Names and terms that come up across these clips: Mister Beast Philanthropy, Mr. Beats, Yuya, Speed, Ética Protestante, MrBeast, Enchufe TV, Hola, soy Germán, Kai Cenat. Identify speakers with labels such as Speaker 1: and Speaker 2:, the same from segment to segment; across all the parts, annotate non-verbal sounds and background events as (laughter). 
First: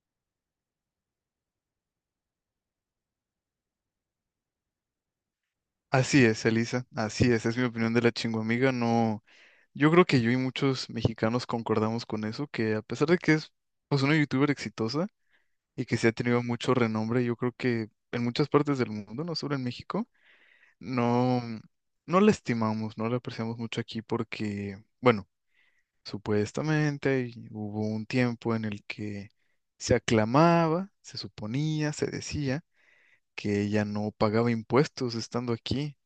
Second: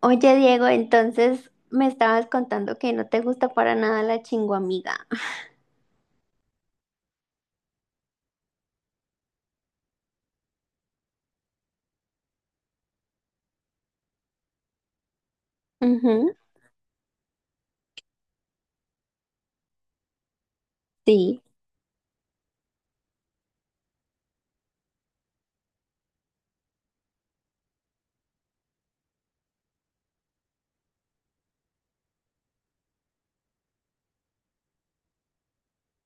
Speaker 1: Oye, Diego, entonces me estabas contando que no te gusta para nada la chinguamiga.
Speaker 2: Así es, Elisa, así es mi opinión de la chingüamiga, no, yo creo que yo y muchos mexicanos concordamos con eso, que a pesar de que es pues una youtuber exitosa y que se ha
Speaker 1: Ujú,
Speaker 2: tenido mucho renombre, yo creo que en muchas partes del mundo, no solo en México,
Speaker 1: sí.
Speaker 2: no, no la estimamos, no la apreciamos mucho aquí porque, bueno, supuestamente y hubo un tiempo en el que se aclamaba, se suponía, se decía que ella no pagaba impuestos estando aquí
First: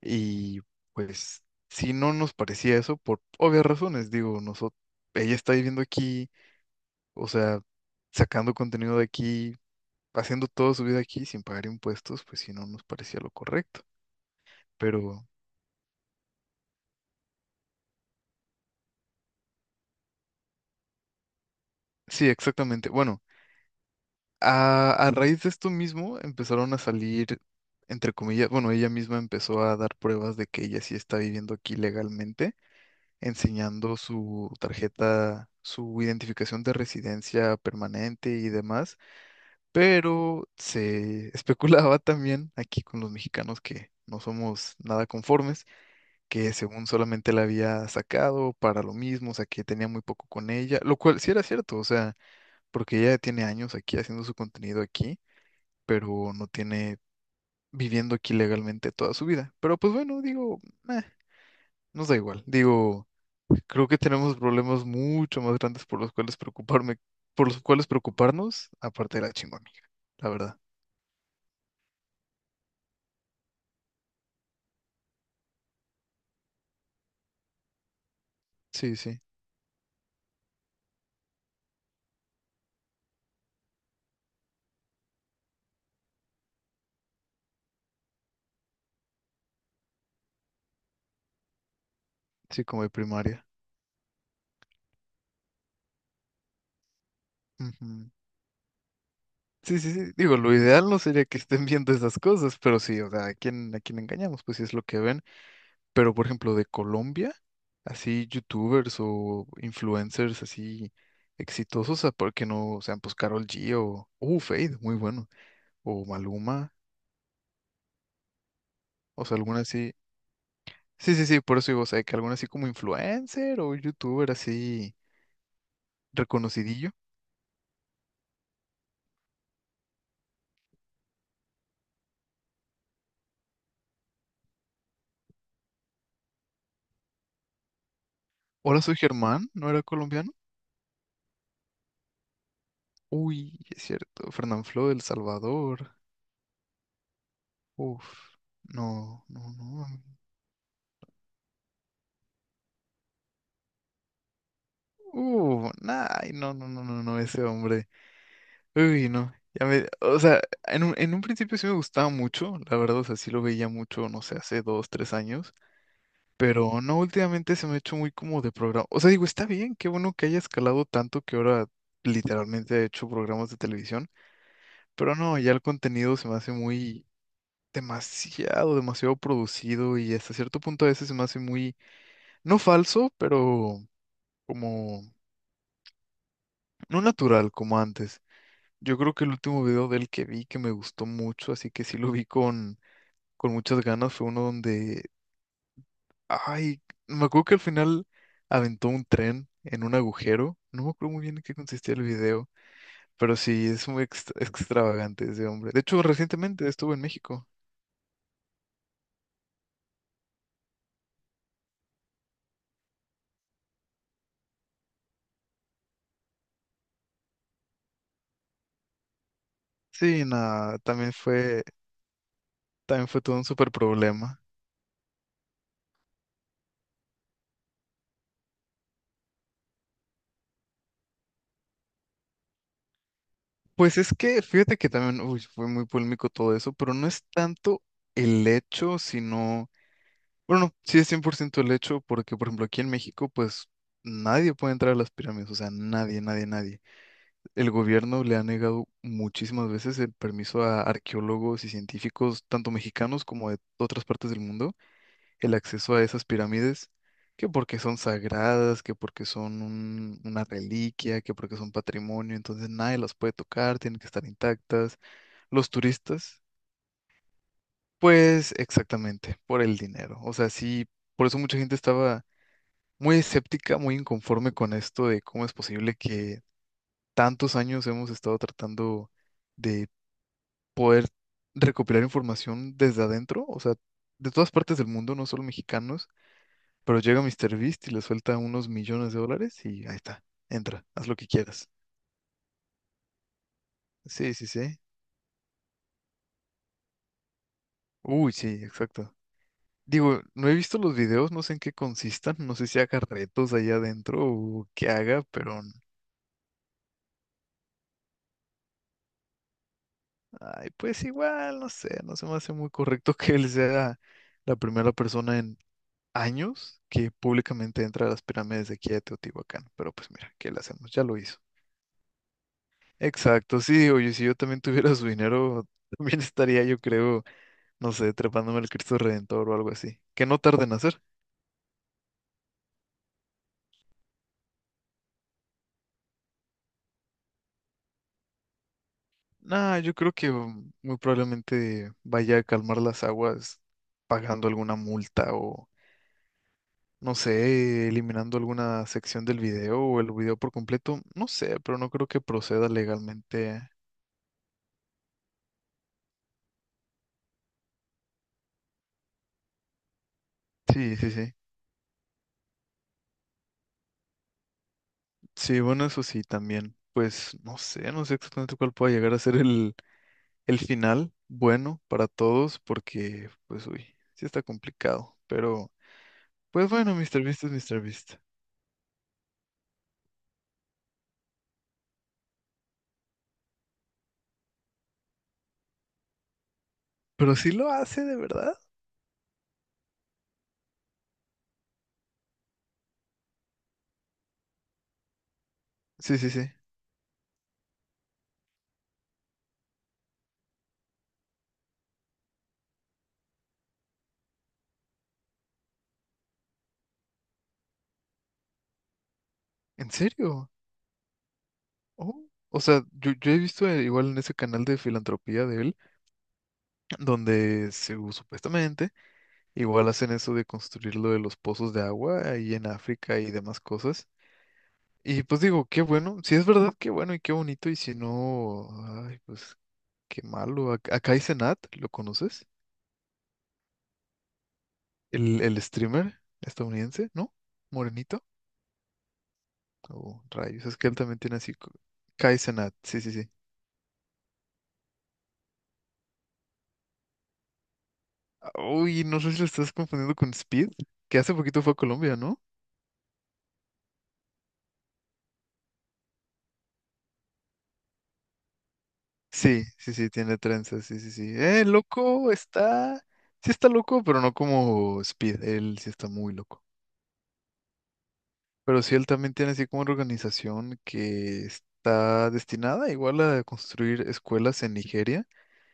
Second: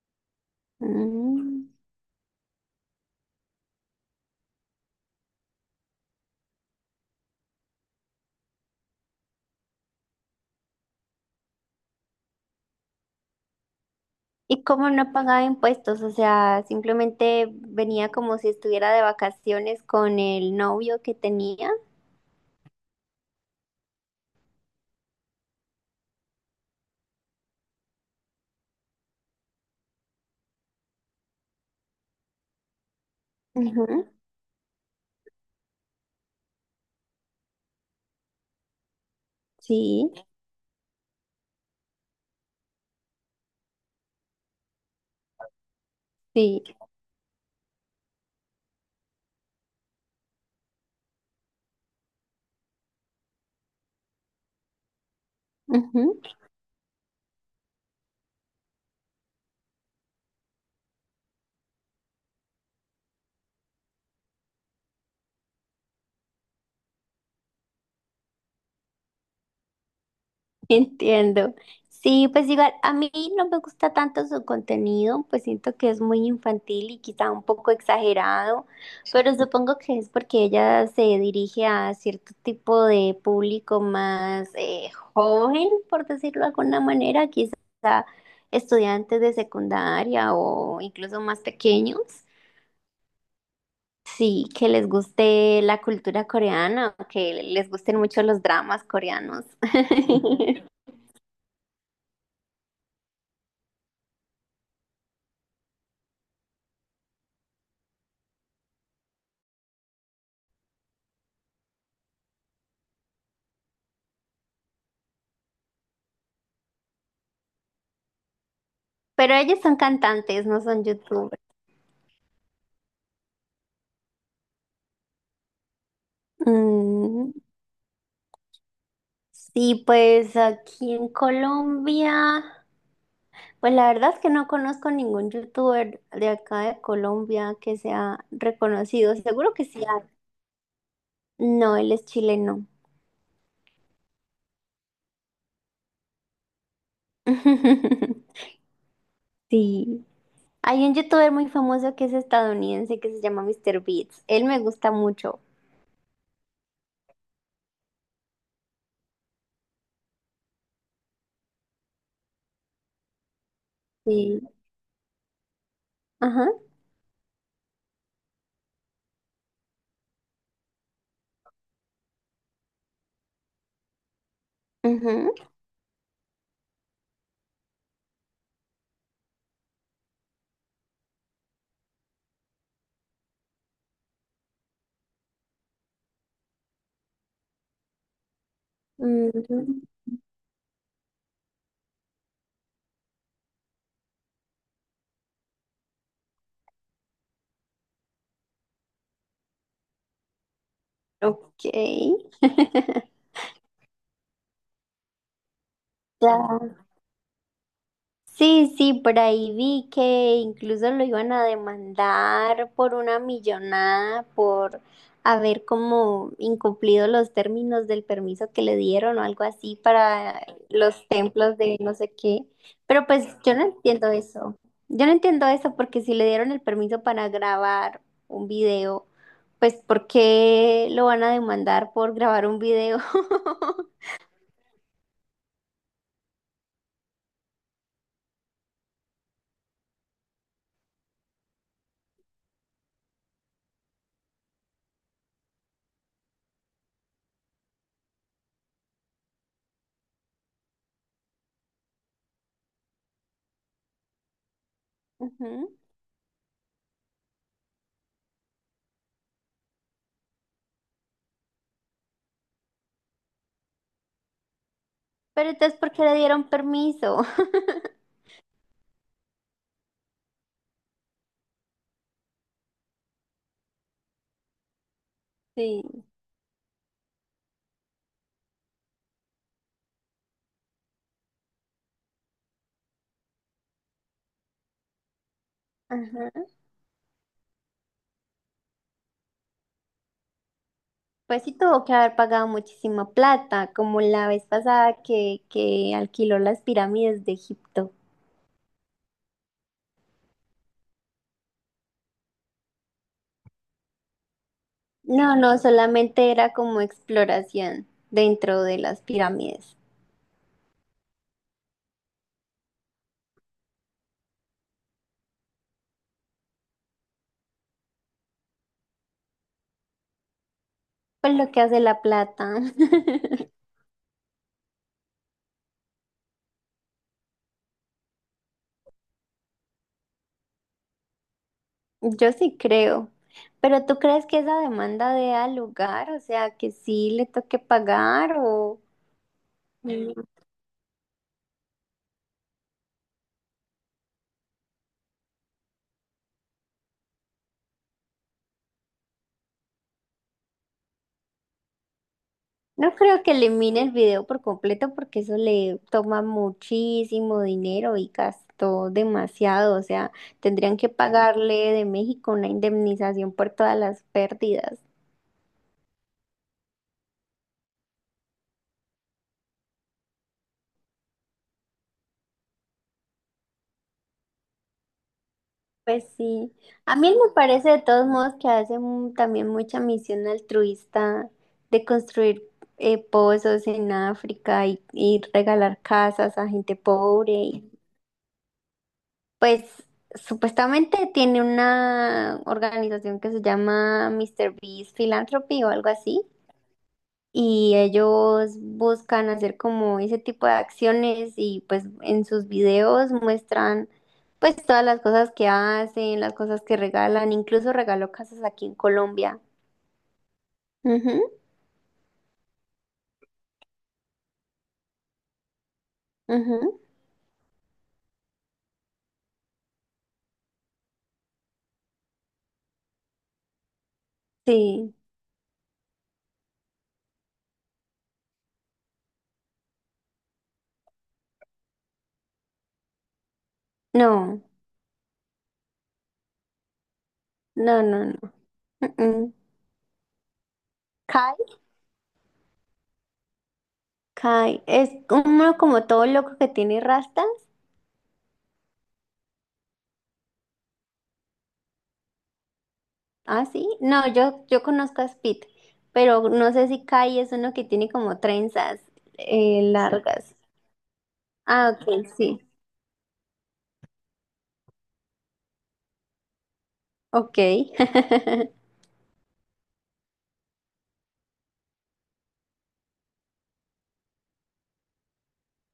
Speaker 2: y pues
Speaker 1: Mm.
Speaker 2: si no nos parecía eso, por obvias razones, digo, nosotros, ella está viviendo aquí, o sea, sacando contenido de aquí, haciendo toda su vida aquí sin pagar impuestos, pues si no nos parecía lo correcto.
Speaker 1: Y como no
Speaker 2: Pero
Speaker 1: pagaba impuestos, o sea, simplemente venía como si estuviera de vacaciones con el novio que tenía.
Speaker 2: sí, exactamente. Bueno, a raíz de esto mismo empezaron a salir, entre comillas, bueno, ella misma empezó a dar pruebas de que ella sí está viviendo aquí legalmente, enseñando
Speaker 1: Ujú,
Speaker 2: su tarjeta, su identificación de residencia permanente y demás,
Speaker 1: sí,
Speaker 2: pero se especulaba también aquí con los mexicanos que no somos nada conformes, que
Speaker 1: sí.
Speaker 2: según solamente la había sacado para lo mismo, o sea, que tenía muy poco con ella, lo cual sí era cierto, o sea, porque ella tiene años aquí haciendo su contenido aquí, pero no tiene viviendo aquí legalmente toda su vida. Pero pues bueno, digo, eh, nos da igual, digo, creo que tenemos problemas mucho más grandes por los cuales preocuparme, por los cuales preocuparnos, aparte de la chingona, la verdad.
Speaker 1: Entiendo. Sí, pues igual a mí no me gusta tanto su contenido, pues siento que es muy infantil y quizá un poco exagerado,
Speaker 2: Sí, sí.
Speaker 1: pero supongo que es porque ella se dirige a cierto tipo de público más joven, por decirlo de alguna manera, quizá estudiantes de secundaria o incluso más pequeños.
Speaker 2: Sí, como de primaria.
Speaker 1: Sí, que les guste la cultura coreana, o que les gusten
Speaker 2: Ujú.
Speaker 1: mucho los dramas coreanos.
Speaker 2: Sí, sí, sí. Digo, lo
Speaker 1: (laughs)
Speaker 2: ideal no sería que estén (laughs) viendo esas cosas, pero sí, o sea, ¿a quién engañamos? Pues sí es lo que ven. Pero, por ejemplo, de Colombia, así youtubers o influencers así exitosos, ¿a por qué no sean pues Karol G o Fade, muy bueno, o Maluma, o
Speaker 1: Pero
Speaker 2: sea,
Speaker 1: ellos
Speaker 2: alguna
Speaker 1: son
Speaker 2: así.
Speaker 1: cantantes, no son
Speaker 2: Sí, sí, sí,
Speaker 1: youtubers.
Speaker 2: por eso digo, o sea, que alguna así como influencer o youtuber así reconocidillo.
Speaker 1: Mm, sí, pues aquí en Colombia, pues la verdad es que no conozco ningún youtuber de acá de Colombia que sea
Speaker 2: Hola, soy
Speaker 1: reconocido.
Speaker 2: Germán,
Speaker 1: Seguro que
Speaker 2: ¿no
Speaker 1: sí
Speaker 2: era
Speaker 1: hay.
Speaker 2: colombiano?
Speaker 1: No, él es chileno.
Speaker 2: Uy, es cierto, Fernanfloo del Salvador. Uf,
Speaker 1: (laughs)
Speaker 2: no, no, no.
Speaker 1: Sí. Hay un youtuber muy famoso que es estadounidense que se llama Mr. Beats. Él me gusta mucho.
Speaker 2: Nah, ay, no, no, no, no, no, ese hombre. Uy, no. Ya me, o sea, en un principio sí me gustaba mucho, la verdad, o sea, sí lo veía mucho, no sé,
Speaker 1: Sí.
Speaker 2: hace 2, 3 años,
Speaker 1: Ajá.
Speaker 2: pero no, últimamente se me ha hecho muy como de programa. O sea, digo, está bien, qué bueno que haya escalado tanto que ahora literalmente ha hecho programas de televisión, pero
Speaker 1: Ujú.
Speaker 2: no, ya el contenido se me hace muy demasiado, demasiado producido y hasta cierto punto a veces se me hace muy, no falso, pero como no natural como antes. Yo creo que el último
Speaker 1: Mm,
Speaker 2: video del que vi que me gustó mucho, así que sí lo vi con muchas ganas, fue uno donde, ay, me acuerdo que al final aventó un tren en un agujero. No me acuerdo muy bien en qué
Speaker 1: ok.
Speaker 2: consistía el video,
Speaker 1: (laughs)
Speaker 2: pero sí, es muy extravagante ese hombre. De hecho, recientemente
Speaker 1: Ya.
Speaker 2: estuvo en México.
Speaker 1: Sí, sí, por ahí vi que incluso lo iban a demandar por una millonada por haber como incumplido los términos del permiso que le dieron o algo así
Speaker 2: Sí,
Speaker 1: para
Speaker 2: nada,
Speaker 1: los templos de no sé qué. Pero
Speaker 2: también fue
Speaker 1: pues
Speaker 2: todo un
Speaker 1: yo no
Speaker 2: súper
Speaker 1: entiendo
Speaker 2: problema.
Speaker 1: eso. Yo no entiendo eso porque si le dieron el permiso para grabar un video, pues ¿por qué lo van a demandar por grabar un video?
Speaker 2: Pues
Speaker 1: (laughs)
Speaker 2: es que, fíjate que también, uy, fue muy polémico todo eso, pero no es tanto el hecho, sino bueno, no, sí es 100% el hecho porque, por ejemplo, aquí en México, pues nadie puede entrar a las pirámides, o sea, nadie, nadie, nadie. El gobierno le ha negado muchísimas veces el permiso a arqueólogos y científicos, tanto mexicanos como de otras partes del mundo, el
Speaker 1: Ujú.
Speaker 2: acceso a esas pirámides, que porque son sagradas, que porque son una reliquia, que porque son patrimonio, entonces nadie las puede tocar, tienen que estar intactas.
Speaker 1: Pero
Speaker 2: Los
Speaker 1: entonces, ¿por qué le
Speaker 2: turistas,
Speaker 1: dieron permiso? (laughs)
Speaker 2: pues exactamente, por el dinero. O sea, sí, por eso mucha gente estaba muy escéptica, muy inconforme con esto de cómo es posible
Speaker 1: Sí.
Speaker 2: que tantos años hemos estado tratando de poder recopilar información desde adentro, o sea, de todas partes del mundo, no solo mexicanos,
Speaker 1: Ajá.
Speaker 2: pero llega Mister MrBeast y le suelta unos millones de dólares y ahí está, entra, haz lo que
Speaker 1: Pues sí
Speaker 2: quieras.
Speaker 1: tuvo que haber pagado muchísima plata, como la
Speaker 2: Sí,
Speaker 1: vez
Speaker 2: sí, sí.
Speaker 1: pasada que alquiló las pirámides de Egipto.
Speaker 2: Uy, sí, exacto. Digo, no he visto los videos, no sé en qué consistan, no sé si haga retos allá adentro o qué haga,
Speaker 1: No, no,
Speaker 2: pero
Speaker 1: solamente era como exploración dentro de las pirámides.
Speaker 2: ay, pues igual, no sé, no se me hace muy correcto que él sea la primera persona en años que públicamente entra a las pirámides de aquí de Teotihuacán. Pero pues mira, ¿qué le hacemos? Ya lo
Speaker 1: Pues
Speaker 2: hizo.
Speaker 1: lo que hace la plata. (laughs)
Speaker 2: Exacto, sí, oye, si yo también tuviera su dinero, (laughs) también estaría, yo creo, no sé, trepándome al Cristo Redentor o algo así. Que no tarde en hacer.
Speaker 1: Yo sí creo. Pero ¿tú crees que esa demanda dé al lugar? O sea, que sí le toque pagar o...
Speaker 2: Nah, yo creo
Speaker 1: Mm.
Speaker 2: que muy probablemente vaya a calmar las aguas pagando alguna multa o no sé, eliminando alguna sección del video o el video por completo, no sé, pero no creo que proceda
Speaker 1: No creo que
Speaker 2: legalmente.
Speaker 1: elimine el video por completo porque eso le toma muchísimo dinero y gastó demasiado. O sea, tendrían que
Speaker 2: Sí, sí, sí.
Speaker 1: pagarle de México una indemnización por todas las pérdidas.
Speaker 2: Sí, bueno, eso sí, también. Pues no sé, no sé exactamente cuál pueda llegar a ser el final bueno para todos, porque, pues, uy, sí está complicado. Pero,
Speaker 1: Pues sí.
Speaker 2: pues bueno,
Speaker 1: A mí
Speaker 2: Mr.
Speaker 1: me
Speaker 2: Beast es
Speaker 1: parece
Speaker 2: Mr.
Speaker 1: de todos
Speaker 2: Beast.
Speaker 1: modos que hace mu- también mucha misión altruista de construir pozos en África y regalar casas a gente pobre
Speaker 2: Pero sí
Speaker 1: y
Speaker 2: lo hace, de verdad.
Speaker 1: pues supuestamente tiene una organización que se llama Mister Beast Philanthropy o algo
Speaker 2: Sí,
Speaker 1: así.
Speaker 2: sí, sí.
Speaker 1: Y ellos buscan hacer como ese tipo de acciones y pues en sus videos muestran pues todas las cosas que hacen, las cosas que regalan, incluso regaló casas aquí en Colombia.
Speaker 2: ¿En serio?
Speaker 1: Ujú,
Speaker 2: Oh, o sea, yo he visto igual en ese canal de filantropía de él,
Speaker 1: ujú.
Speaker 2: donde se, supuestamente igual hacen eso de construir lo de los pozos de agua ahí en África y demás cosas.
Speaker 1: Sí,
Speaker 2: Y pues digo, qué bueno, si es verdad, qué bueno y qué bonito, y si no, ay, pues qué malo. Acá hay Senat, ¿lo conoces?
Speaker 1: no,
Speaker 2: El streamer estadounidense, ¿no?
Speaker 1: no, no,
Speaker 2: Morenito.
Speaker 1: no. Mm, mm.
Speaker 2: Oh, rayos, es que él también
Speaker 1: Kai,
Speaker 2: tiene así. Kai Cenat, sí, sí, sí.
Speaker 1: Kai es uno como todo loco que tiene rasta.
Speaker 2: Ah, uy, no sé si lo estás confundiendo con Speed, que hace poquito fue a Colombia, ¿no?
Speaker 1: Ah, sí. No, yo conozco a Speed, pero no sé si Kai es uno que tiene como trenzas sí,
Speaker 2: Sí, sí, sí,
Speaker 1: largas.
Speaker 2: tiene trenzas, sí, sí, sí.
Speaker 1: Ah, ok,
Speaker 2: Loco,
Speaker 1: sí.
Speaker 2: está, sí está loco, pero no como Speed, él sí está muy loco.
Speaker 1: Ok. (laughs)
Speaker 2: Pero sí, él también tiene así como una organización que está destinada igual a construir escuelas en Nigeria,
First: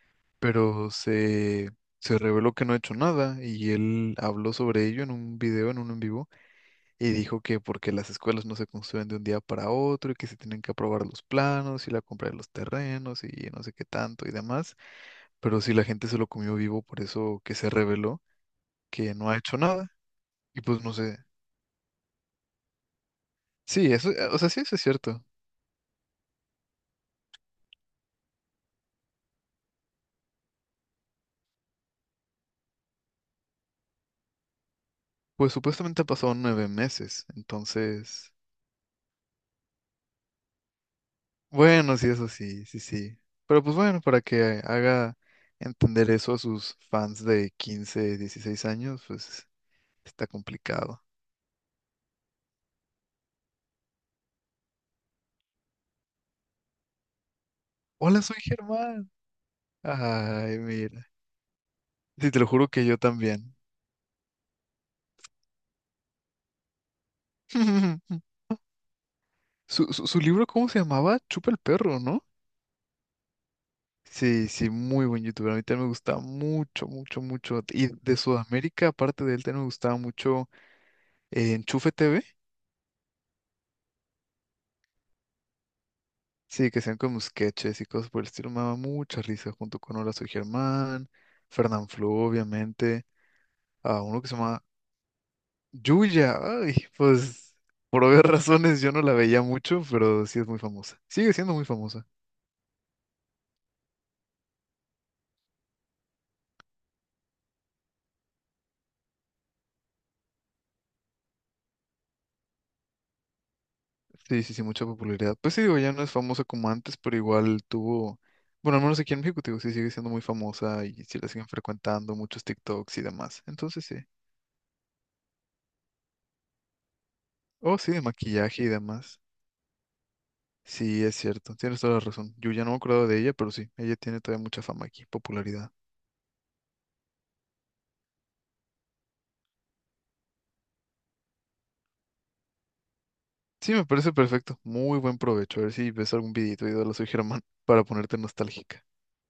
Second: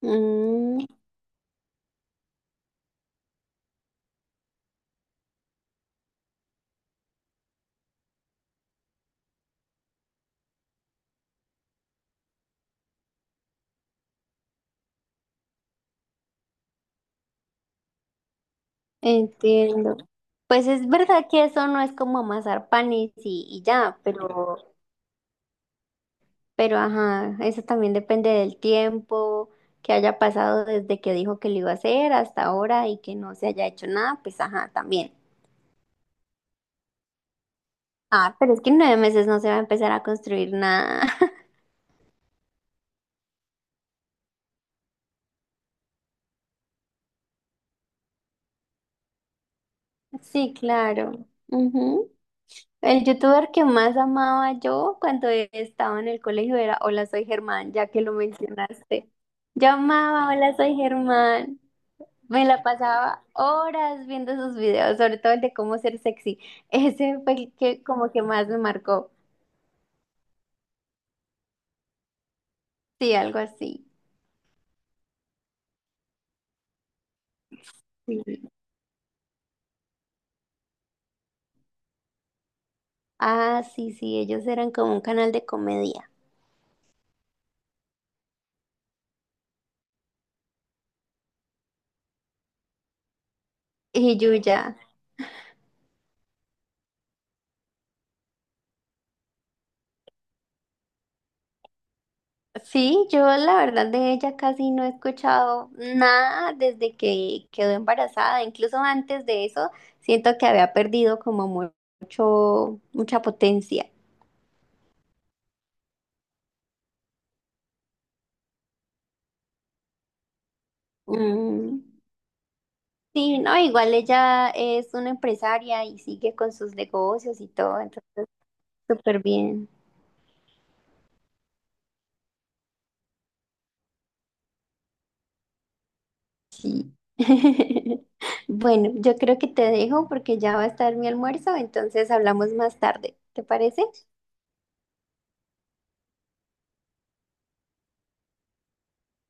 Speaker 1: Mm,
Speaker 2: pero se reveló que no ha hecho nada y él habló sobre ello en un video, en un en vivo, y dijo que porque las escuelas no se construyen de un día para otro y que se tienen que aprobar los planos y la compra de los terrenos y no sé qué tanto y demás, pero si la gente se lo comió vivo, por eso que se reveló que no ha hecho nada.
Speaker 1: entiendo.
Speaker 2: Y
Speaker 1: Pues
Speaker 2: pues
Speaker 1: es
Speaker 2: no sé.
Speaker 1: verdad que eso no es como amasar panes y
Speaker 2: Sí,
Speaker 1: ya,
Speaker 2: eso, o sea, sí, eso es cierto.
Speaker 1: pero ajá, eso también depende del tiempo que haya pasado desde que dijo que lo iba a hacer hasta ahora y que no se haya hecho nada, pues ajá, también.
Speaker 2: Pues supuestamente ha pasado 9 meses, entonces,
Speaker 1: Ah, pero es que en 9 meses no se va a empezar a construir nada.
Speaker 2: bueno, sí, eso sí, sí, sí. Pero pues bueno, para que haga entender eso a sus fans de 15, 16 años, pues está
Speaker 1: Sí,
Speaker 2: complicado.
Speaker 1: claro. Ujú. El youtuber que más amaba yo cuando estaba en el colegio era Hola, soy Germán, ya que lo
Speaker 2: Hola, soy Germán.
Speaker 1: mencionaste. Yo amaba Hola,
Speaker 2: Ay,
Speaker 1: soy
Speaker 2: mira.
Speaker 1: Germán.
Speaker 2: Sí, te
Speaker 1: Me
Speaker 2: lo
Speaker 1: la
Speaker 2: juro que yo
Speaker 1: pasaba
Speaker 2: también.
Speaker 1: horas viendo sus videos, sobre todo el de cómo ser sexy. (laughs) Ese fue el que como que
Speaker 2: (laughs)
Speaker 1: más me marcó.
Speaker 2: Su libro, ¿cómo se llamaba? Chupa el perro, ¿no?
Speaker 1: Sí, algo así.
Speaker 2: Sí, sí, muy buen youtuber. A mí también me gustaba mucho, mucho, mucho. Y de
Speaker 1: Sí.
Speaker 2: Sudamérica, aparte de él, también me gustaba mucho Enchufe TV.
Speaker 1: Ah, sí, sí, ellos eran como un canal de comedia.
Speaker 2: Sí, que sean como sketches y cosas por el estilo. Me daba mucha risa junto con Hola, soy Germán, Fernán Flo, obviamente. A
Speaker 1: Y
Speaker 2: uno que se llama
Speaker 1: Yuya.
Speaker 2: Yuya. Ay, pues por obvias (laughs) razones yo no la veía mucho, pero sí es muy famosa. Sigue siendo muy famosa.
Speaker 1: Sí, yo la verdad de ella casi no he escuchado nada desde que quedó embarazada. Incluso antes de eso, siento que había perdido como mu- mucha potencia.
Speaker 2: Sí, sí, sí, mucha popularidad. Pues sí, digo, ya no es famosa como antes, pero igual tuvo, bueno, al menos aquí en México, te digo, sí sigue siendo muy famosa y sí la siguen
Speaker 1: Mm,
Speaker 2: frecuentando muchos TikToks y
Speaker 1: sí,
Speaker 2: demás.
Speaker 1: no,
Speaker 2: Entonces
Speaker 1: igual
Speaker 2: sí.
Speaker 1: ella es una empresaria y sigue con sus negocios y
Speaker 2: Oh,
Speaker 1: todo,
Speaker 2: sí, de
Speaker 1: entonces
Speaker 2: maquillaje y demás.
Speaker 1: súper bien.
Speaker 2: Sí, es cierto, tienes toda la razón. Yo ya no me acuerdo de ella, pero sí, ella tiene todavía mucha fama aquí, popularidad.
Speaker 1: Sí. (laughs) Bueno, yo creo que te dejo porque ya va a estar mi almuerzo, entonces hablamos más tarde. ¿Te
Speaker 2: Sí,
Speaker 1: parece?
Speaker 2: me parece perfecto. Muy buen provecho. A ver si ves algún videito de Hola, soy Germán (laughs) para ponerte nostálgica.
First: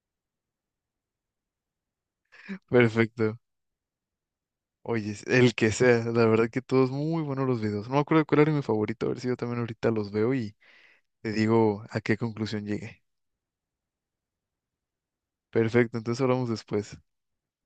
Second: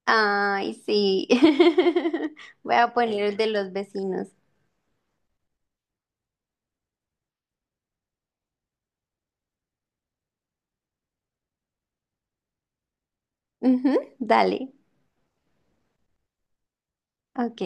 Speaker 1: Ay, sí. (laughs)
Speaker 2: (laughs)
Speaker 1: Voy a poner el
Speaker 2: Perfecto.
Speaker 1: de los vecinos.
Speaker 2: Oye, el que sea, la verdad que todos muy buenos los videos. No me acuerdo cuál era mi favorito, a ver si yo también ahorita los veo y te digo a qué conclusión llegué.
Speaker 1: Ujú, dale.
Speaker 2: Perfecto, entonces hablamos después.
Speaker 1: Ok.